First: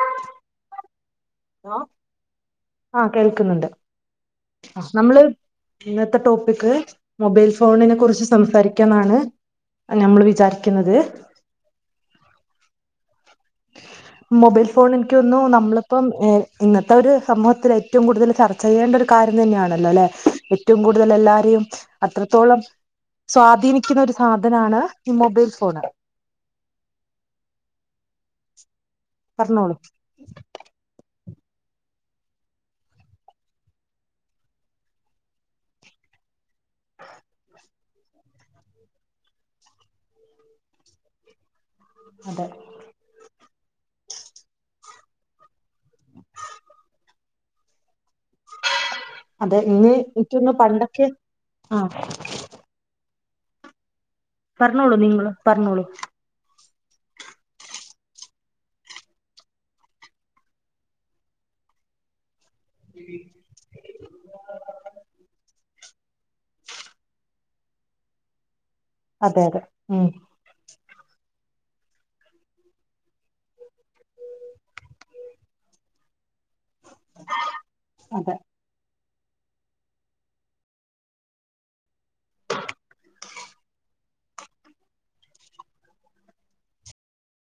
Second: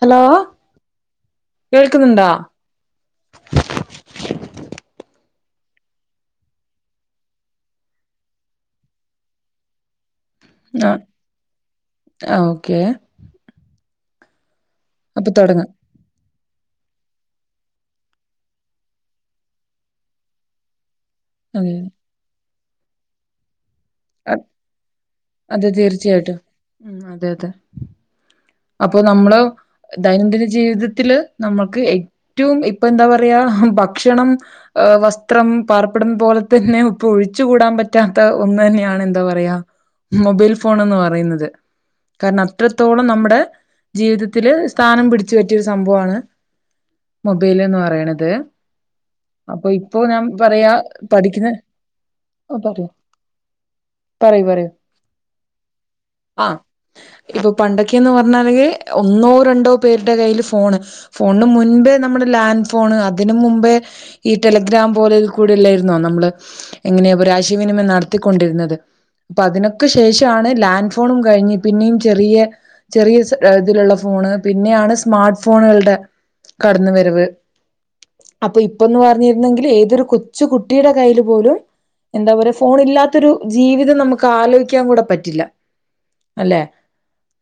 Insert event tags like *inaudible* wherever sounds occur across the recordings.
Hello കേൾക്കുന്നുണ്ടോ? ആഹ് കേൾക്കുന്നുണ്ട് നമ്മള് ഇന്നത്തെ ടോപ്പിക്ക് മൊബൈൽ ഫോണിനെ കുറിച്ച് സംസാരിക്കാന്നാണ് നമ്മള് വി ആഹ് ആഹ് ഓക്കെ മൊബൈൽ ഫോൺ എനിക്ക്‌ അപ്പൊ തോന്നുന്നു തുടങ്ങാം നമ്മളിപ്പം ഇന്നത്തെ ഒരു സമൂഹത്തില് ഏറ്റവും കൂടുതല് ചർച്ച ചെയ്യേണ്ട ഒരു കാര്യം തന്നെയാണല്ലോ അല്ലേ ഏറ്റവും കൂ ടുതല് എല്ലാരെയും അത്രത്തോളം സ്വാധീനി ക്കുന്ന ഒരു സാധനാണ് ഈ മൊബൈൽ അതെ ഫോണ് തീർച്ചയായിട്ടും ഉം അതെ അതെ അപ്പൊ നമ്മള് പറഞ്ഞോളൂ ദൈനംദിന ജീവിതത്തില് നമ്മുക്ക് ഏറ്റവും ഇപ്പൊ എന്താ പറയാ ഭക്ഷണം വസ്ത്രം പാർപ്പിടം പോലെ തന്നെ ഇപ്പം ഒഴിച്ചുകൂടാൻ പറ്റാത്ത ഒന്ന് തന്നെയാണ് എന്താ പറയാ മൊബൈൽ ഫോണെന്ന് പറയുന്നത് കാരണം അതെ അത്രത്തോളം നമ്മുടെ ജീവിതത്തില് സ്ഥാനം പിടിച്ചു പറ്റിയൊരു സംഭവമാണ് മൊബൈല് എന്ന് പറയണ ത് അതെ അപ്പൊ ഇനി ഇപ്പൊ ഞാൻ എനിക്കൊന്ന് പറയാ പണ്ടൊക്കെ പഠിക്കുന്ന ആ ആ പറയൂ പറയൂ പറയൂ പറഞ്ഞോളൂ നിങ്ങള് പറഞ്ഞോളൂ ആ ഇപ്പൊ പണ്ടൊക്കെയെന്ന് പറ ഞ്ഞ് കഴിഞ്ഞാൽ ഒന്നോ രണ്ടോ പേരുടെ കയ്യില് ഫോണ് ഫോണിന് മുൻപേ നമ്മള് ലാൻഡ് ഫോണ് അതിന് മുമ്പേ ഈ ടെലഗ്രാം പോലെ ഒരു ഇതിൽ കൂടി അല്ലാരു ന്നൊ നമ്മള് എങ്ങനെയ ഒരാശയവിനിമയം നടത്തിക്കൊണ്ടിരുന്നത് അപ്പൊ അതെ അതെ അതിനൊക്ക ഉം ശേഷമാണ് ലാൻഡ ഫോണും കഴിഞ്ഞ് പിന്നെയും ചെറിയ ചെറിയ ഇതിലുള്ള ഫോണ് പിന്നെയാണ് സ്മാർട്ട് ഫോണുകളുടെ കടന്ന വരവ് അതെ അപ്പൊ ഇപ്പൊന്ന് പറ പറഞ്ഞരുന്നെങ്കിൽ ഏതൊരു കൊച്ചു കുട്ടിയുടെ കയ്യിൽ പോലും എന്താ പറ ഫോൺ ഇല്ലാത്തൊരു ജീവിതം നമുക്ക് ആലോചിക്കാൻ കൂടെ പറ്റില്ല അല്ലെ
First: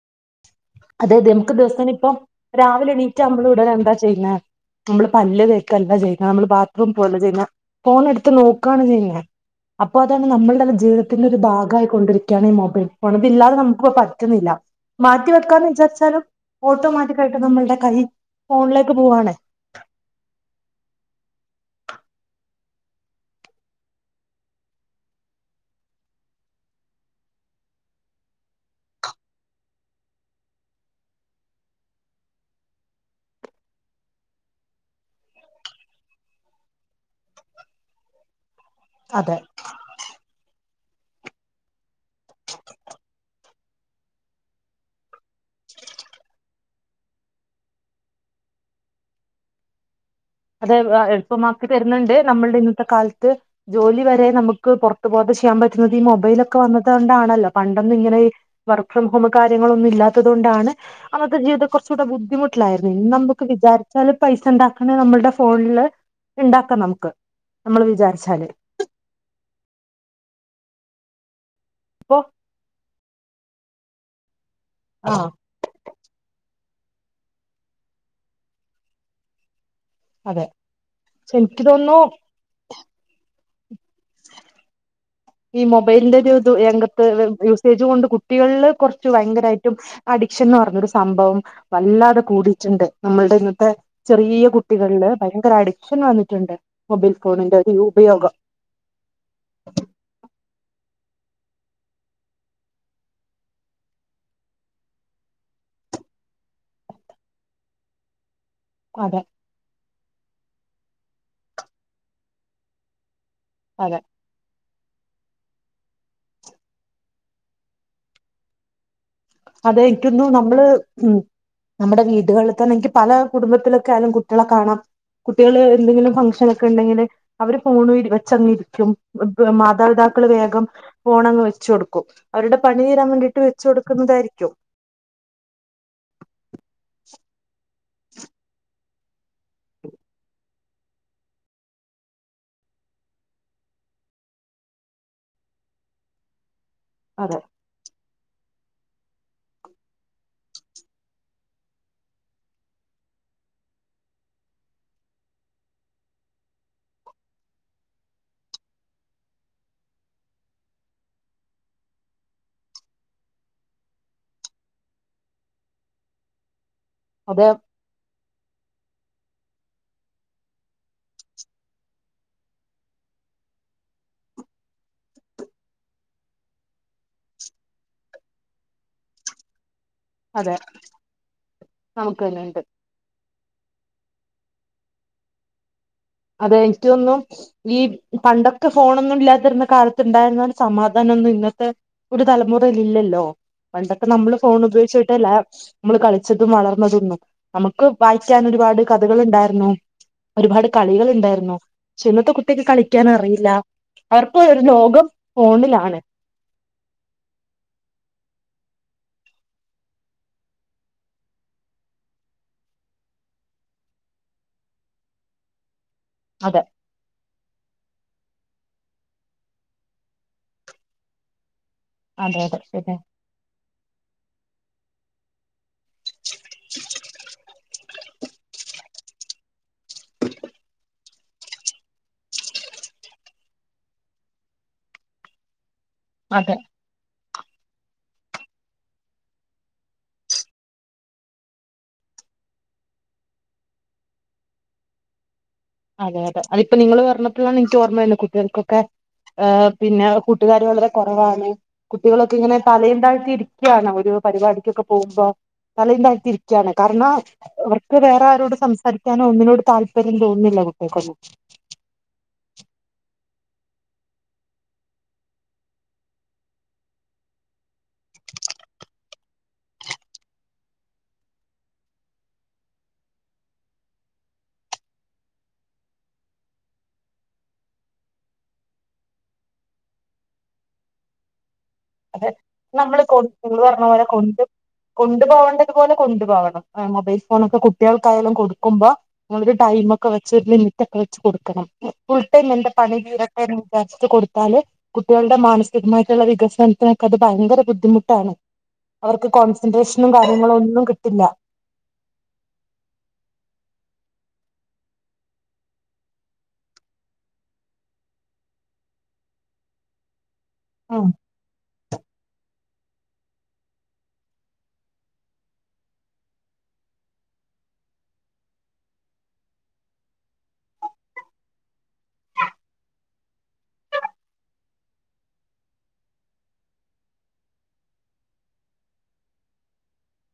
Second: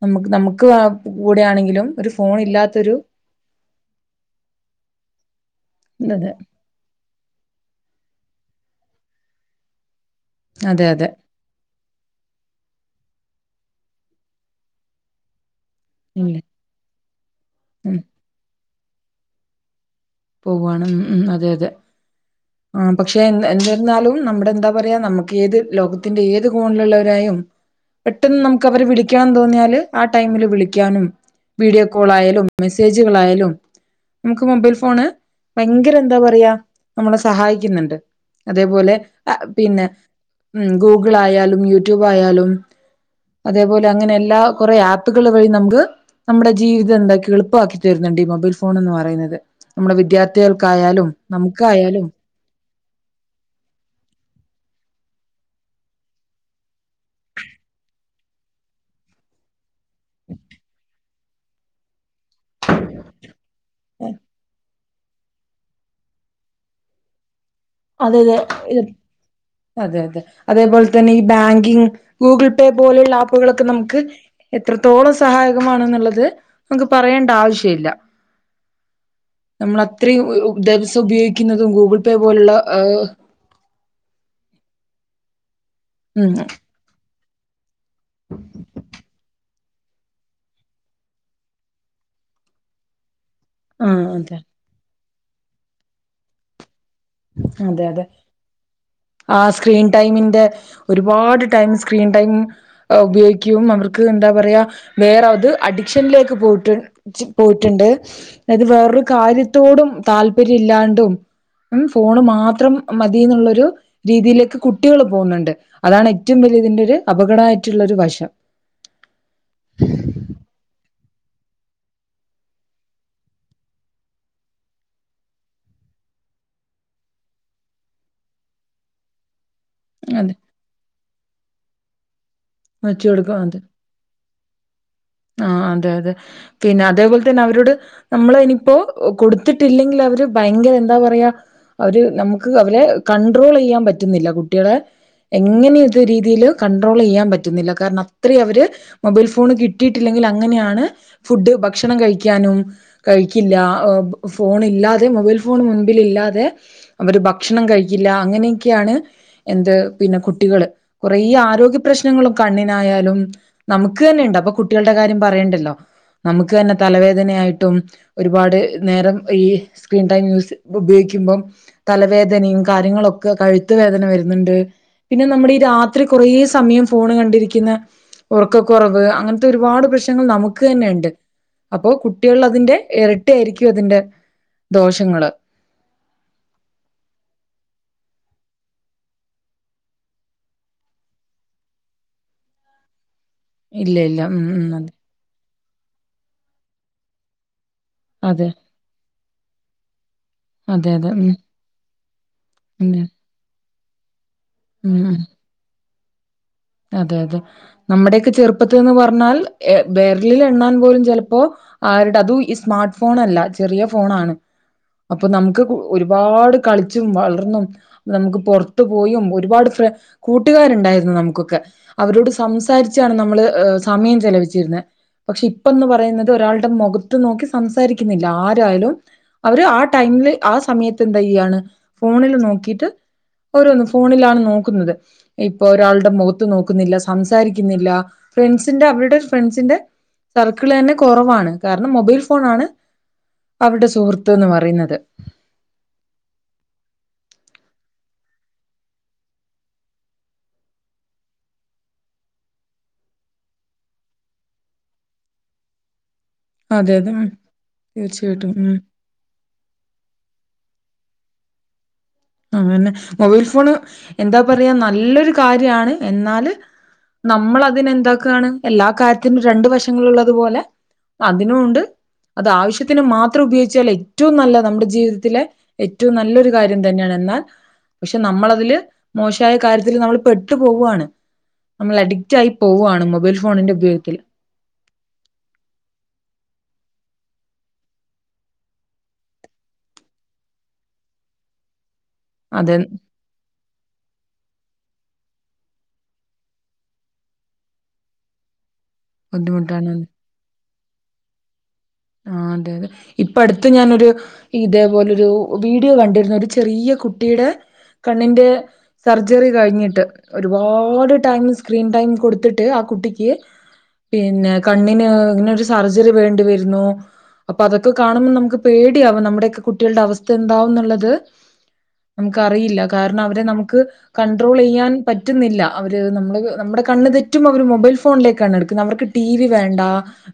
നമുക്ക് നമുക അതെത് നമുക്ക് ദിവസം ഇപ്പം രാവിലെ ഇല്ലാത്തൊരു എണീറ്റ് നമ്മൾ ഉടനെ എന്താ ചെയ്യുന്നത് നമ്മള് പല്ല് തെക്കല്ല ഇത് ചെയ്യന്നെ നമ്മള് ബാത്റൂം പോകല്ല ചെയ്യുന്ന ഫോൺ എടുത്ത് നോക്ക നോക്കാണ് ചെയ്യുണത് അ അപ്പൊ അതാണ് നമ്മളുടെല്ല അതെ അതെ ജീവിതത്തിന്റെ ഒരു ഭാഗമായിയി കൊണ്ടിരിക്കുകയാണ് ഈ മൊബൈൽ ഫോണ് ഇപ്പില്ലാതെ നമുക്കി പറ്റുന്നില്ല മാറ്റി വ യ്ക്ക ക്ക വിരിച്ചാലും ഇല്ലേ ഓട്ടോമാറ്റിക്ക ആയിട്ട് നമ്മുടെ കൈ ഉം ഫോണില ങ്ങട്ട് പോവാണ് പോവുവയാണ് ഉംഅതെ അതെ ആ പക്ഷെ എന്തിരുന്നാലും നമ്മുടെ എന്താ പറയാ നമുക്ക് ഏത് ലോകത്തിന്റെ ഏത് ഫോണിലുള്ളവരായും പെട്ടെന്ന് നമുക്ക് അവരെ വിളിക്കണം തോന്നിയാല് ആ ടൈമില് വിളിക്കാനും വീഡിയോ കോൾ ആയാലും മെസ്സേജുകളായാലും നമുക്ക് മൊബൈൽ ഫോണ് ഭയങ്കര എന്താ പറയാ നമ്മള സഹായിക്കുന്നുണ്ട് അതേപോലെ ആ അതെ പിന്നെ ഗൂഗിൾ ആയാലും യൂട്യൂബ് ആയാലും അതേപോലെ അങ്ങനെ എല്ലാ കുറേ ആപ്പുകൾ വഴി നമുക്ക് നമ്മുടെ ജീവിതം എന്താക്ക എളുപ്പമാക്കി തരുന്നുണ്ട് ഈ മൊബൈൽ ഫോൺന്ന് പറയുന്നത് നമ്മുടെ വിദ്യാർത് അത് കൾക്കായാലും എളുപ്പമാക്കി നമുക്കായാലും തരുന്നുണ്ട് നമ്മളുടെ ഇന്നത്തെ കാലത്ത് ജോലി വരെ നമുക്ക് പുറത്തു പോകാതെ ചെയ്യാൻ പറ്റുന്നുന്നത് ഈ മൊബൈലൊക്കെ വന്ന തൊണ്ടാണല്ലോ പണ്ടൊന്ന ഇങ്ങനെ വർക്ക് ഫ്രോം ഹോം കാര്യ ങ്ങളൊന്നും ഇല്ലാത്തത് കൊണ്ടാണ് അത ജിവിതകൊർച്ചുടെ ബുദ്ധിമുട്ടായിരുന്നു ഇനി നമുക്ക് വിചാരിച്ചാലല് പൈസ ഉണ്ട അങ്ങ നമ്മുൾടെ ഫോണില് ഇണ്ടാക്കാം നമുക്ക് നമ്മള് അതെ അതെ വിചാരിച്ചാല് ഇ അതെ അതെ അതേപോലെ തന്നെ ഈ ബാങ്ക് ഇൻക് ഇപ്പൊ ഗൂഗിൾ പേ പോലുള്ള ആ പ്പുകളൊക്കെ നമുക്ക് ആ എത്രത്തോളം സഹായകമാണെന്നുള്ളത് നമക്ക് പറയേണ്ട ആവശ്യ ഇല്ല നമ്മൾ അത്രയും അതെ ദിവസം പക്ഷെ എനിക്ക് ഉപയോഗിക്കുന്നതും തോന്നുന്നു ഗൂഗിൾ പേ പോലുള്ള ഈ മൊബൈലിന്റെ ഉം ഒരിതു രംഗത്ത് *unintelligible* ഉം ഇജ്കൊണ്ട് കുട്ടികളില് കുറച്ച് ഭയങ്കരായിട്ട് അഡിക്ഷൻ എന്ന് പറഞ്ഞൊരു സംഭവം വല്ലാതെ കൂടിയിട്ടുണ്ട് നമ്മൾ ഇന്നത്തെ ആ അതെ ചെറിയ കുട്ടികളില് ഭയങ്കര അഡിക്ഷൻ വന്നിട്ടുണ്ട് മൊബൈൽ ഫോണിന്റെ ഒരു അതെ അതെ ഉപയോഗം ആ സ്ക്രീൻ ടൈമിന്റെ ഒരുപാട് ടൈം സ്ക്രീൻ ടൈം ഉപയോഗിക്കും അവർക്ക് എന്താ പറയാ വേറത് അഡിക്ഷനിലേക്ക് പോയിട്ട് പോയിട്ടുണ്ട് തായത് വേറൊരു അതെ കാര്യത്തോടും താല്പര്യല്ലാണ്ടും ഉം ഫോണ് മാത്രം മതി *unintelligible* അതെ രീതിയിലേക്ക് കുട്ടികൾ പോകുന്നുണ്ട് അതാണ് ഏറ്റവും വലിയ ഇതിന്റെ ഒരു അപകടായിട്ടുള്ള ഒരു വശം അതെ എനിക്കോന്നുന്നു നമ്മള് ഉം നമ്മുടെ വീടുകളിൽ തന്നെൻക്ക് പല കുടുംബത്തിലൊക്കെയാലും കുട്ടികളെ കാണാം കുട്ടികള് എന്തെങ്കിലും ഫംഗഷനൊക്കെ ഉണ്ടെങ്കില് അവര് ഫോൺ വെച്ചങ്ങിരിക്കും മാതാപിതാക്കള് അതെ വേഗം ഫോണങ്ങ് വെച്ചു കൊടുക് കും അവരുടെ പണി തീരാൻ വേണ്ടിട്ട് വെച്ച് കൊടുക്കുന്നതായിരിക്കും ആ അതെ അതെ പിന്നെ അതേപോലെ തന്നെ അവരോ നമ്മളിനി പ്പൊ ഓ ഒ കൊടു ത്തിട്ടില്ലെങ്കിൽ അവര് ഭയങ്കര എന്താ പറയാ അവര് നമുക്ക് അവരെ കണ്ട്രോൾ ചെയ്യാൻ പറ്റുന്നില്ല കുട്ടികളെ എങ്ങനെയത്ത രീതിയില് കൺട്രോൾ ചെയ്യാൻ അതെ പറ്റ് കാരണം അത്രേം അവര് മൊബൈൽ ഫോണ് കിട്ടിയിട്ടില്ലെങ്കിൽ അങ്ങനെയാണ് ഫുഡ് ഭക്ഷണം കഴിക്കാനും കഴിക്കില്ല ഫോൺ ഇല്ലാതെ മൊബൈൽ ഫോൺ മുൻപിലില്ലാതെ അവര് ഭക്ഷണം കഴിക്കില്ല അങ്ങനെയൊക്കെയാണ് എന്ത് പിന്നെ കുട്ടികള് കുറേ ആരോഗ്യപ്രശ്ന പ്രശ്നങ്ങളും കണ്ണിനായാലും നമുക് തന്നെ ഇണ്ട് അപ്പൊ കുട്ടികളുടെ കാര്യം പറയേണ്ടല്ലോ നമുക്ക് തന്നെ അതെ തലവേദനയായിട്ടും ഒരുപാട് നേരം ഈ സ്ക്രീൻ ടൈം യൂസ് ഉപയോഗിക്കുമ്പം തലവേദനയും കാര്യങ്ങളൊക്കെ കഴുത്ത് വേദന വരുന്നുണ്ട് പിന്നെ നമ്മുടെ ഈ രാത്രി കുറേ സമയം ഫോൺ കണ്ടിരിക്കുന്ന ഉറക്കക്കുറവ് അങ്ങനത്തെ ഒരുപാട് പ്രശ് പ്രശ്നങ്ങൾ അതെ നമുക്ക് തന്നെ ഉണ്ട് അപ്പൊ നമുക്ക് കുട്ട്യേൾ തന്നെയുണ്ട് അതിന്റെ ഇരട്ടി ആയിരിക്കും അതിന്റെ ദോഷങ്ങള്. അതെ ഇൻക്കൊന്നും ഈ പണ്ടൊക്കെ ഫോണൊന്നും ഇല്ലാതിരുന്ന കാലത്ത്ണ്ടായിരുന്ന സമാധാനൊന്നും ഇന്നത്തെ ഒരു തലമുറേൽ ഇല്ലല്ലോ ഇല്ല പണ്ടൊക്കെ ഇല്ല നമ്മള് ഉം ഫോൺ ഉം അതെ ഉപയോഗിച്ചിട്ടല്ല നമ്മള് കളിച്ചതും വളർന്നതൊന്നും. അമുക്ക് വായിക്കാൻ അതെ ഒരുപാട് കഥകള്ണ്ടാർന്നു അതെ അതെ. ഉം കളികള്ണ്ടായിരുന്നു ക്ഷെ ഇന്നത്തെ കുട്ട്യേക്ക് ഉം കളിക്കാൻ അറിയില്ല വർ *unintelligible* ഒരു ഉം ലോകം ഉം ഫോണിലാണ് അതെ അതെ നമ്മുടെയൊക്കെ ചെറുപ്പത്തിന്ന് പറ്ഞ്ഞാൽ വെര്ലിൽ എണ്ണാൻ പോലും ചെലപ്പോ ആരുടെ അതും ഈ സ്മാർട്ട് ഫോൺ അല്ല ഈ ചെറിയ ഫോണാണ് അപ്പൊ നമുക്ക് കു ഒരുപാട് അതെ കളിച്ചും വളർന്നും നമുക്ക് പുറത്തു പോയും ഒരുപാട് ഫ്ര കൂട്ടുകാരുണ്ടായിരുന്നു നമുക്ക് ഒ ക്കെ അവരോട് അതെ അതെ സംസാരിച്ചാണ് നമ്മള് എ സമയം ചെലവി റ്റിയിരുന്നെ പക്ഷെ ഇപ്പന്ന് പറയുന്നത് ഒരാളുടെ മൊഖത്ത് നോക്കി സംസാരിക്കുന്നില്ല ആരായാലും അവര് ആ ടൈമില് ആ സമയത്ത് എന്ത യ്യാണ് ഫോണിൽ നോക്കിട്ട് ഓരോന്ന് ഫോണിലാണ് നോക്കുന്നത് ഇപ്പൊ ഒരാളുടെ മൊ *unintelligible* അതെ നോക്കുന്നില്ല സംസ് സംസാരിക്കുന്നില്ല ഫ്രണ്ട്സിന്റെ അവരുടെ ഫ്രണ്ട്സിന്റെ സർക്കിള് തന്നെ കുറവാണ് കാരണം മൊബൈൽ ഫോൺ ആണ് അവരുടെ സുഹൃത്ത്ന്ന് പറയുന്നത്. അതെ അതെ അതിപ്പോ നിങ്ങൾ പറഞ്ഞപ്പഴാണ് എനിക്ക് ഓർമ്മവരണേ കുട്ടികൾക്കൊക്കെ ഏ പിന്നെ കൂട്ടുകാര് വളരെ കുറവാണ് കുട്ടികളൊക്കെ ഇങ്ങനെ തലയും താഴ്ത്തി ഇരിക്കാണ് ഒരു പരിപാടിക്കൊക്കെ പോകുമ്പോ തലയയും താ തിരിക്കയാണ് അതെ കാരണം അതെ അവർക്ക് വേറെ തീർച്ചയായിട്ടും ആരോട് ഉം സംസാരിക്കാനോ ഒന്നിനോട് താല്പര്യം തോന്നുന്നില്ല കു ക്ക *unintelligible* ആന്നെ. മൊബൈൽ ഫോണ് എന്താ പറയ നല്ലൊരു കാര്യാണ് എന്നാല് നമ്മൾ അതിനെ എന്താക്കാണ് എല്ലാ കാര്യത്തിനും രണ്ട് വശങ്ങളുള്ളതു പോലെ അതിനുമുണ്ട് അത് ആവിശ്യത്തിന് മാത്രം ഉപയോഗിച്ചാൽ ഏറ്റവും നല്ല നമ്മുടെ ജീവിതത്തിലെ ഏറ്റവും നല്ലൊരു കാര്യം തന്നെയാണ്. എന്നാൽ പക്ഷെ നമ്മളതില് മോശായ കാര്യത്തില് നമ്മള് പെട്ടു പോവാണ്. നമ്മൾ അതെ അഡിക്റ്റായി നമ്മള് പോവാണ് കൊ മൊബൈൽ കൊണ്ട് ഫോണിന്റെ നടക്കണ പോലെ ഉപയോഗത്തില്. കൊണ്ട് കൊണ്ടു പോകേണ്ടതു പോലെ കൊണ്ട് പോകണം എമൊബൈൽ ഫോണൊക്കെ കുട്ട്യാൾക്കായാലും കൊടുക്കുമ്പോ നിങ്ങൊരു ടൈമ് ഒക്കെ വെച്ച് ഒരു ലിമിറ്റ് ഒക്കെ വെച്ച് കൊടുക്കണം. ഫുൾട്ടൈം എന്റെ അത് പണി തീരട്ടെന്ന് വിചാരിച്ചിട്ട് കൊടുത്താല് കുട്ടികളുടെ മാനസികമായിട്ടുള്ള വികസനം ക്ക *unintelligible* അത് ഭയങ്കര ബുദ്ധിമുട്ടാണ്. അവർക്ക് ബുദ്ധിമുട്ടാണ്. കോൺസെൻട്രേഷനും കാര്യങ്ങളൊന്നും കിട്ടില്ല. ആ അതെ അതെ ഇപ്പ അടുത്ത് ഞാനൊരു ഇതേപോലെരു വീഡിയോ കണ്ടിരുന്നു ഒരു ചെറിയ കുട്ടിയുടെ കണ്ണിന്റെ സർജറി കഴിഞ്ഞിട്ട്. ഉം ഒരുപാട് ടൈം സ്ക്രീൻ ടൈം കൊടുത്തിട്ട് ആ കുട്ടിക്ക് *unintelligible* പിന്നെ കണ്ണിന് ഇങ്ങനെരു സർജറി വേണ്ടി വരുന്നു. അപ്പൊ അതൊക്കെ കാണുമ്പോ നമുക്ക് പേടിയാവും നമ്മുടെയൊക്കെ കുട്ടികളുടെ അവസ്ഥ എന്താവന്നുള്ളത് നമുക്ക് അറിയില്ല കാരണം അവരെ നമുക്ക് കണ്ട്രോൾ ചെയ്യാൻ പറ്റുന്നില്ല അവര് നമ്മള് നമ്മുടെ കണ്ണ് തെറ്റും അവര് മൊബൈൽ ഫോണിലേക്കാണ് എടുക്കുന്നത് അവർക്ക് ടി വി വേണ്ട.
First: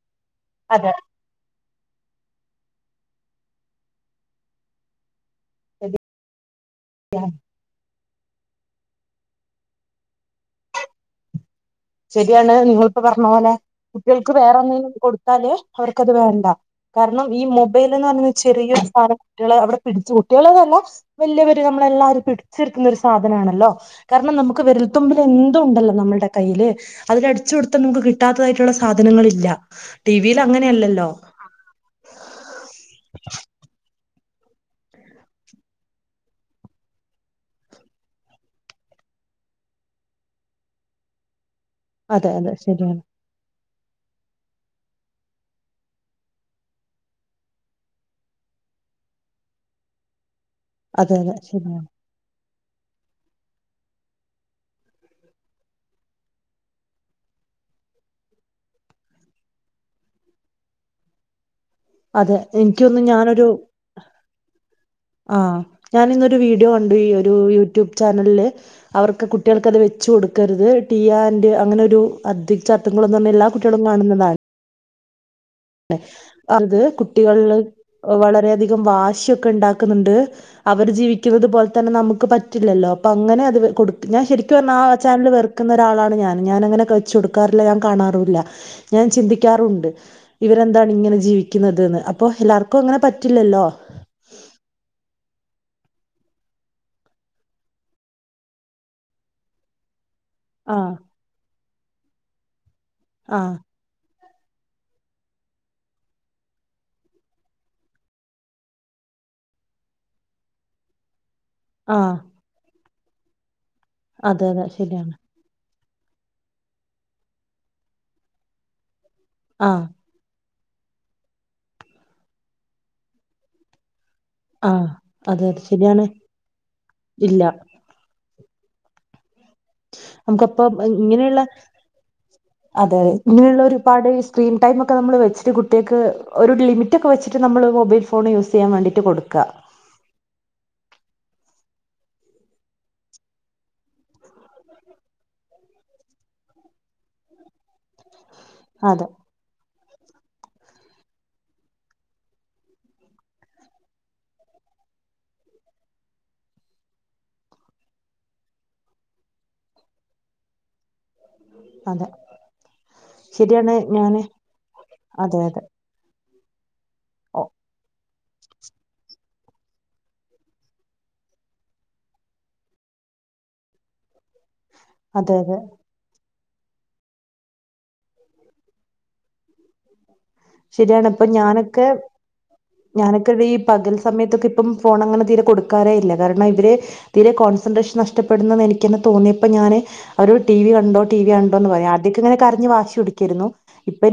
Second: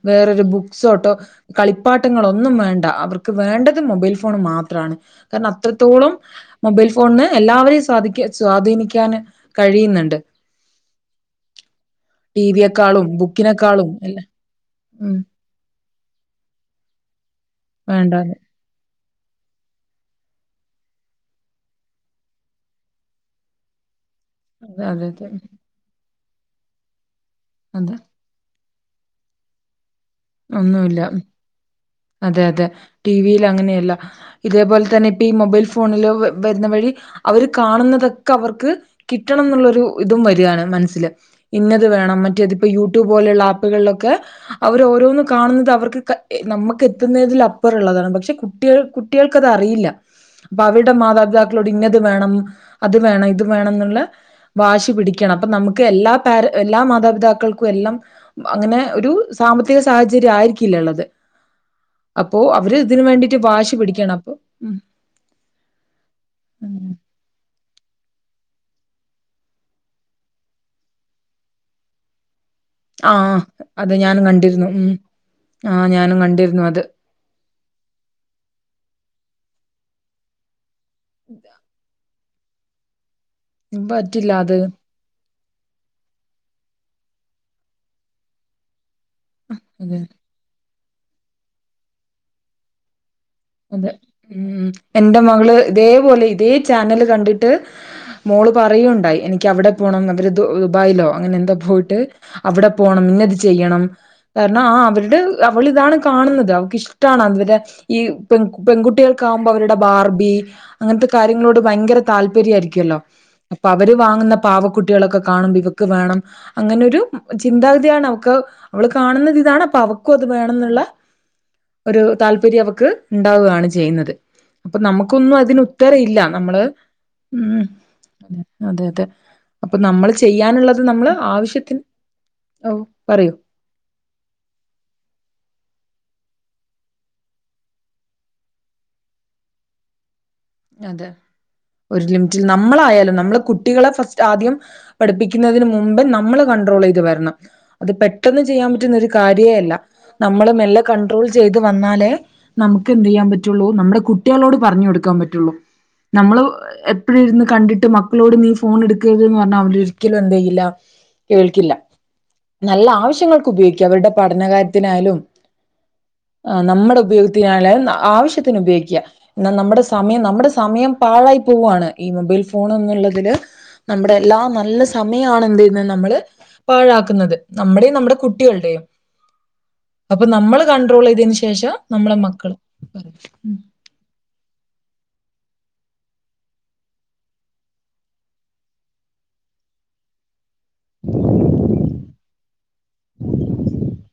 വേറൊരു ബുക്സ് അതെ ഓട്ടോ കളിപ്പാട്ടങ്ങള് ഒന്നും വേണ്ട അവർക്ക് വേണ്ടത് മൊബൈൽ ഫോൺ മാത്രവാണ് കാരണം ശരി അത്രത്തോളം മൊബൈൽ ഫോണിന്ന് എല്ലാവരെയും സ്വാധിക്ക സ്വാധീനിക്ക കഴിക്കാന് കഴിയുന്നുണ്ട് ശരിയാണ് നിങ്ങിളിപ്പ ടിവിയെക്കാളും പറഞ്ഞ പോലെ ബുക്കിനെക്കാളും എല്ലാം കുട്ടികൾക്ക് വേറെ എന്തെങ്കിലും ഉം കൊടുത്താല് അവർക്കത് വേ ണ്ട കാരണം ഈ മൊബൈലെന്ന് പറഞ്ഞ വേണ്ടാന്ന് ചെറിയൊരു സാനം കുട്ടികളെ അവിടെ പിടിച്ചു കുട്ടികളേന്നല്ല വല്ല്യവര് നമ്മളെല്ലാരും പിടിച്ചെടുക്കുന്ന ഒരു സാധനാണല്ലോ കാരണം നമുക്ക് അതെ അതെ വെരൽത്തുമ്പിൽ അതെ. എന്തും ഉണ്ടല്ലോ നമ്മൾടെ കൈയ്യില് *inaudible* അതിലടിച്ചു കൊടുത്ത അതെ നമുക്ക് കിട്ടാത്തതായിട്ടുള്ള സാ സാധനങ്ങളില്ല ടിവിൽ അങ്ങനെ ഒന്നുമില്ല. അല്ലല്ലോ അതെ അതെ ടി വിയിൽ അങ്ങനെ എൽ ല്ല ഇതേപോലെ തന്നെ ഇപ്പ ഈ മൊബൈൽ ഫോണില് വരുന്ന വഴി അവര് കാണുന്നതൊക്കെ അവർക്ക് കിട്ടണംന്നൊള്ളൊരു ഇതും വരുവാണ് മനസ്സില് ഇന്നത് വേണം അതെ അതെ മറ്റേതിപ്പോ ശരിയാണ് യൂട്യൂബ് പോലുള്ള ആപ്പുകളിലൊക്കെ അവരോരോന്ന് കാണുന്നത് അവർക്ക്ക്കെ ഏ നമ്മ ക്കെ എത്തുന്നതിൽ അപ്പറ ഉള്ളതാണ് പക്ഷെ കുട്ടികൾ കുട്ടികൾക്കതറിയില്ല അപ്പൊ അവരുടെ അതെ അതെ മാതാപിതാക്കളോട് ശരിയാണ് ഇന്നത് വേണം അത് വേണം ഇത് വേണംന്നുള്ള വാശി പിടിക്കണം അപ്പം നമുക്ക് എല്ലാ പാര എല്ലാ മാതാപിതാക്കൾക്കും എല്ലാം അങ്ങനെ ഒരു സാമ്പത്തിക സാഹചര്യം ആയിരിക്കില്ലള്ളത് അതെ അപ്പോ അവര് എനിക്ക്ഓന്നു ഇതിന് വേണ്ടിട്ട് ഞാനൊരു വാശി പിടിക്കാണ് അപ്പൊ ഉം ആ ഞാനിന്നൊരു വീഡിയോ ഉം കണ്ടു ഈ ഒരു യൂട്യൂബ് ചാനലിലെ അവർക്ക് കുട്ടികൾക്ക് അത് വെച്ച് കൊടുക്കരുത് ടീ ആൻഡ് അങ്ങനെ ഒരു അധ്വി ചാർത്തുങ്ങള് ഒന്ന് പറഞ്ഞാ ആഹ് എല്ലാ കുട്ടികളും അത് ഞാനും കാണുന്നന്നാണ് കണ്ടിരുന്നു ഉം ആഹ് ടെ ഞാനും കണ്ടിരുന്നു അത് കുട്ടികള് ഒ വളരെയധികം വാശിയൊക്കെ ഇണ്ടാക്കുന്നുണ്ട് അവര് ജീവിക്കുന്നുന്നത് പോലെ തന്നെ നമുക്ക് പ റ്റില്ലല്ലോ അങ്ങനെ അത് വെ കൊടുക്കും ഞാൻ പറ്റില്ല ശരിക്കും അത് പറഞ്ഞാ ആ ചാനൽ വെറു ക്കുന്ന ഒരാളാണ് ഞാൻ ഞാനങ്ങനെ കച്ച് കൊടുക്കാറില്ല ഞാൻ കാണാറു ഇല്ല ഞാൻ ചിന്തിക്കാറുണ്ട് അത് എന്താണ് ഇങ്ങനെ ജീവിക്കുന്നത് ന്ന് അപ്പോ എല്ലാവർക്കും അങ്ങനെ പറ്റ് അതെ ഉം എന്റെ മകള് ഇതേപോലെ ഇതേ ചാനല് കണ്ടിട്ട് മോള് പറയുണ്ടായി എനിക്ക് അവിടെ പോണം അവരിത് ദുവ് ആഹ് ദുബായിലോ അങ്ങനെ എന്താ പോയി ് അവിടെ പോണം ഇന്നത് ആഹ് ചെയ്യണം കാരണം ആ അവരുടെ അവളിതാണ് കാണുന്നത് അവൾക്ക്ിഷ്ടമാണ് അവരെ ഈ പെങ്കു പെൺകുട്ടികൾക്ക്‌ ആവുമ്പോ അവരുടെ ബാർബി അങ്ങനത്തെ കാര്യങ്ങളോട് ഭയങ്കര ആഹ് താല്പര്യം ആ യിരിക്കല്ലോ അപ്പൊ അവര് വാങ്ങുന്ന അതെ അതെ ശരിയാണ് പാവക്കുട്ടികളൊക്കെ കാണുമ്പോ ഇവ ക്ക്‌ വേണം അങ്ങനെ ഒരു മ് ചിന്താഗതിയാണ് അവക്ക്‌ അവ കാണുന്നത് ഇതാണ് അപ്പൊ ആഹ് അവക്കും അത് വേണം നന്നുള്ള ഒരു താല്പര്യം അവക്ക് ഉണ്ടാവുകയാണ് ചെയ്യുന്നത് അപ്പൊ ആഹ് നമുക്കൊന്നും അതെ അതെ അതിനു ശരിയാണ് ത്തരയില്ല നമ്മള് ഇല്ല ഉം അതെ അതെ അപ്പൊ നമ്മൾ നമുക്കപ്പ ചെയ്യാനുള്ളത് നമ്മള് ഇങ്ങനെയുള്ള ആവശ്യത്തിന് ഓ അതെതെ പറയൂ ഇങ്ങനെയുള്ള ഒരുപാട് സ്ക്രീൻ ടൈമ ഒക്കെ നമ്മള് വെച്ചിട്ട് കുട്ടികൾക്ക് ഒരു ലിമിറ്റ് ഒക്കെ വെച്ചിട്ട് നമ്മള് മൊബൈൽ ഫോൺ യൂസ് ചെയ്യാൻ വേണ്ടിട്ട് കൊടുക്കുവാ അതെ ഒരു ലിമിറ്റിൽ നമ്മളായാലും നമ്മള് കുട്ടികളെ ഫസ്റ്റ് ആദ്യം പഠിപ്പിക്കുന്നതിന് മുമ്പ് നമ്മള് കൺണ്ട്രോൾ ചെയ്ത് വരണം അത് പെട്ടെന്ന് ചെയ്യാൻ പറ്റുന്നൊ അതെ ഒരു കാര്യേ അല്ല നമ്മള് മെല്ലെ കണ്ട്രോൾ ചെയ്ത് വന്നാലേ നമുക്ക് എന്ത് ചെയ്യാൻ പറ്റുള്ളൂ നമ്മുടെ കുട്ടികളോട് പറഞ്ഞു കൊടുക്കാൻ പ റ്റുള്ളു നമ്മള് എപ്പെഴ് ഇരുന്ന് കണ്ടിട്ട് മക്കളോട് നീ ഫോൺ എടുക്കരുതെന്ന് പറഞ്ഞാല് അവർ ഒരിക്കലും എന്ത്‌ ചെയയില്ല കേൾക്കില്ല അതെ നല്ല ആവശ്യങ്ങൾക്ക് ശരിയാണ് ഉപയോഗിക്കാം അവരുടെ ഞാന് പഠനകാര്യത്തിനയാലും അതെ അതെ ആ നമ്മുടെ ഓ ഉപയോഗിക്കതിന ആവശ്യ ത്തി ഉപയോഗിക്കുക നമ്മുടെ സമയം നമ്മുടെ സമയം പാഴായി പോവയാണ് ഈ മൊബൈൽ ഫോൺ എന്നുള്ളതില് നമ്മുടെ എല്ല നല്ല അതെ സമയണ അതെ എന്ത്ന്ന് നമ്മള് പാഴാക്കുന്നത് നമ്മുടെയും നമ്മുടെ കുട്ടികളുടെയും അപ്പൊ നമ്മൾ കണ്ട്രോൾ ചെയ്തതിന് ശേഷം നമ്മളെ മക്കള് ഞാനൊക്കെവിടെ ഈ പകൽ സമയത്തൊക്കെ ഇപ്പം ഫോൺ അങ്ങനെ തീരെ കൊടുക്കാറേ ഇല്ല കാരണം ഇവർ തീരെ കോൺസെൻട്രേഷൻ നഷ്ടപ്പെടുന്നതെന്ന് എനിക്ക് തന്നെ തോന്നിയപ്പോൾ ഞാൻ അവ ഒരു ടി വിണ്ടോ ടി വി ഉണ്ടോ എന്ന് പറയാം ആദ്യൊക്കെ ഇങ്ങനെ കരഞ്ഞു വാശി കൊടക്കായിരുന്നു ഇപ്പ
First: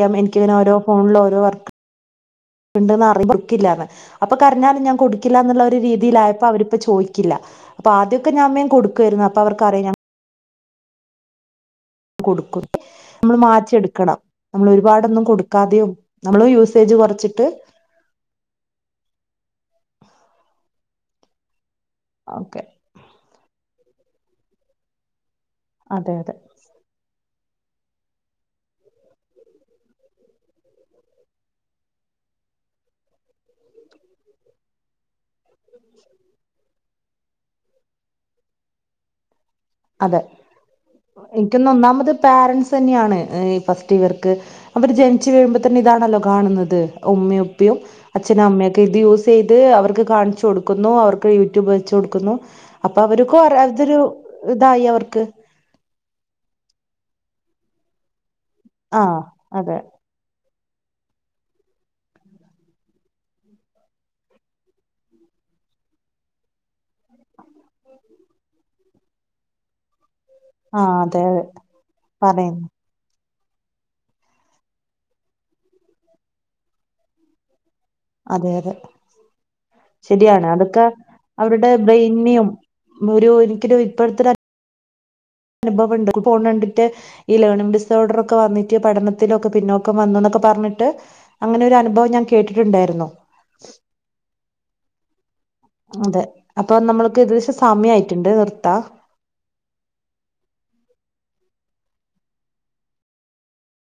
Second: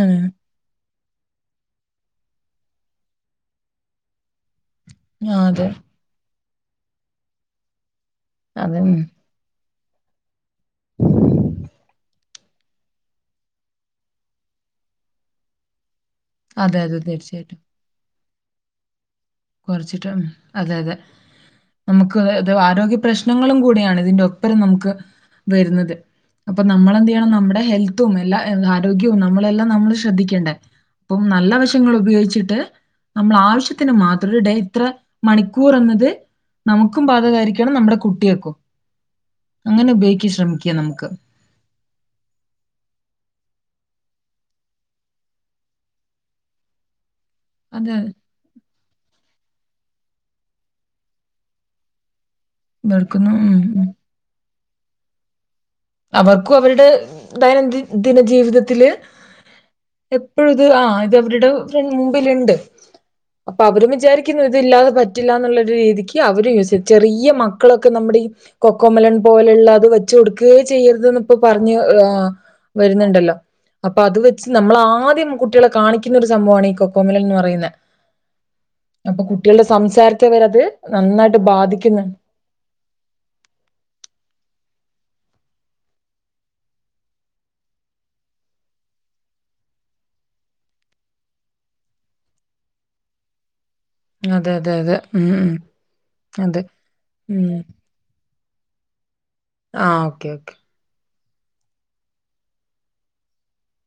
അതെ എനിക്കിങ്ങനെഓരോ ഫോണില ഓരോ വർക്ക് ഉക്കില്ലാ അൊ പറഞ്ഞാലും ഞാൻ കൊടുക്കില്ല എന്നുള്ള അതെ ഒരു രീതിയില അപ്പൊ അവരിപ്പ ചോദിക്കില്ല അപ്പ ആദ്യൊക്കെ ാൻമം കൊടുക്കായിരുന്നു അപ്പൊ അവർക്കറിയ ഉമ് കൊടുക്കും നമ്മൾ മാറ്റിയെടുക്കണം നമ്മൾ ഒരുപാടൊന്നും കൊടുക്കാതെയോ നമ്മള് അതെ യൂസേജ് അതെ കുറച്ചിട്ട് തീർച്ചയായിട്ടും ചിറ്റാ അതെ അതെ നമുക്ക്ത് ഓക്കെ ആരോഗ്യ പ്രശ്നങ്ങളും കൂടെ യാണ് ഇതിന്റെറെ ഒപ്പരം നമുക്ക് വരുന്നത് അതെ അതെ അപ്പൊ നമ്മളെന്ത് ചെയ്യണം നമ്മുടെ ന ഹെൽത്തും എല്ല ആരോഗ്യവും നമ്മുടെ ഹെൽത്തും നമ്മളെല്ലാം നമ്മൾ ശ്രദ്ധിക്കേണ്ടേ അപ്പം നല്ല വശങ്ങ ഉപയോഗിച്ചിട്ട് നമ്മൾ ആവശ്യത്തിന് മാത്ര അത് ഡേഇത്ര മണിക്കൂർ എന്നത് നമുക്കും ബാതകാരിക്കണം നമ്മുടെ കുട്ടിയേ ക്കും അതെ എനിക്കൊന്ന് ഒന്നാമത് പാരന്റ്സ് തന്നെയാണ് ഫസ്റ്റ് ഇവർക്ക് അവര് ജനിച്ചു കഴിയു മ്പോ തന്നെ ഇതാണല്ലോ കാണുന്നത് ഉമ്മയും ഉ പ്പിയും അതെ അച്ഛന്റെ അമ്മയൊക്കെ ഇത് യൂസ് ഇത് അവർക്ക് കാണിച്ച് കൊടുക്കുന്നു അവർക്ക് യൂട്യൂബ് വെച്ച് കൊടുക്കുന്നു അപ്പൊ വെറുക്കുന്നു അവർക്ക് ഉം, ഉം. അവതൊരു ഇതായി അവർക്ക് അവർക്കും അവരുടെ ദൈനം ദിനജീവിത ജി വിത തിൽ ആഹ് അതെ എപ്പോഴും ആ ഇത് അവരുടെ ഫ മുമ്പിലുണ്ട് അപ്പൊ അവരും വിചാരിക്കുന്നു ഇത് ഇല്ലാതെ പറ്റില്ല എന്നുള്ളരു രീതിക്ക് വെച്ച് കൊടുക്കുണ് അപ്പോ അവരും വിചാരിക്കുണ് ഇതില്ലാതെ പറ്റില്ല എന്ന് അവര ചെറിയ മക്കളൊക്കെ നമ്മുടെ ഈ കൊക്കോമലൻ പോലെയുള്ള അത് വെച്ച കൊടു ആഹ് ചെയ്യരുതന്ന് അതെ അതെ ഇപ്പോപറഞ്ഞു പറയുന്നു വരുന്നുണ്ടല്ലോ അപ്പൊ അത് വെച്ച് നമ്മള ആദ്യം അപ്പോ അത് വെച്ച് നമ്മള ആദ്യം കുട്ടികളെ കാണിക്കുന്ന ഒരു സംഭവമാണ് ഈ കൊക്കോമലൻ എന്ന് പറയുന്നത് അതെ അതെ സംസാരത്തെ വരെ ശരിയാണ് അത് അതൊക്കെ നന്നായിട്ട് അവരുടെ ബാധിക്കുന്നുണ്ട് ബ്രെയിനെയും ഒരു എനിക്കൊരു ഇപ്പോഴത്തെ ഒരു അ അനുഭവം ഉണ്ട് ഫോൺ കണ്ടിട്ട് ഒരു ലേണിംഗ് റിസോർട്ടുറൊക്കെ വന്നിട്ട് പഠനത്തിലൊക്കെ പിന്നോക്കം വന്നു എന്നൊക്കെ പറഞ്ഞിട്ട് അങ്ങനെൊ ഒരു അനുഭവം ഞാൻ കേട്ടിട്ടുണ്ടായിരുന്നു അതെ അത അതെ ഉം ഉം അതെ അപ്പൊ നമ്മൾക്ക് ഏദേശം സമയായിട്ടുണ്ട് നി ത്ത ആഹ ഓക്കേ ഓക്കെ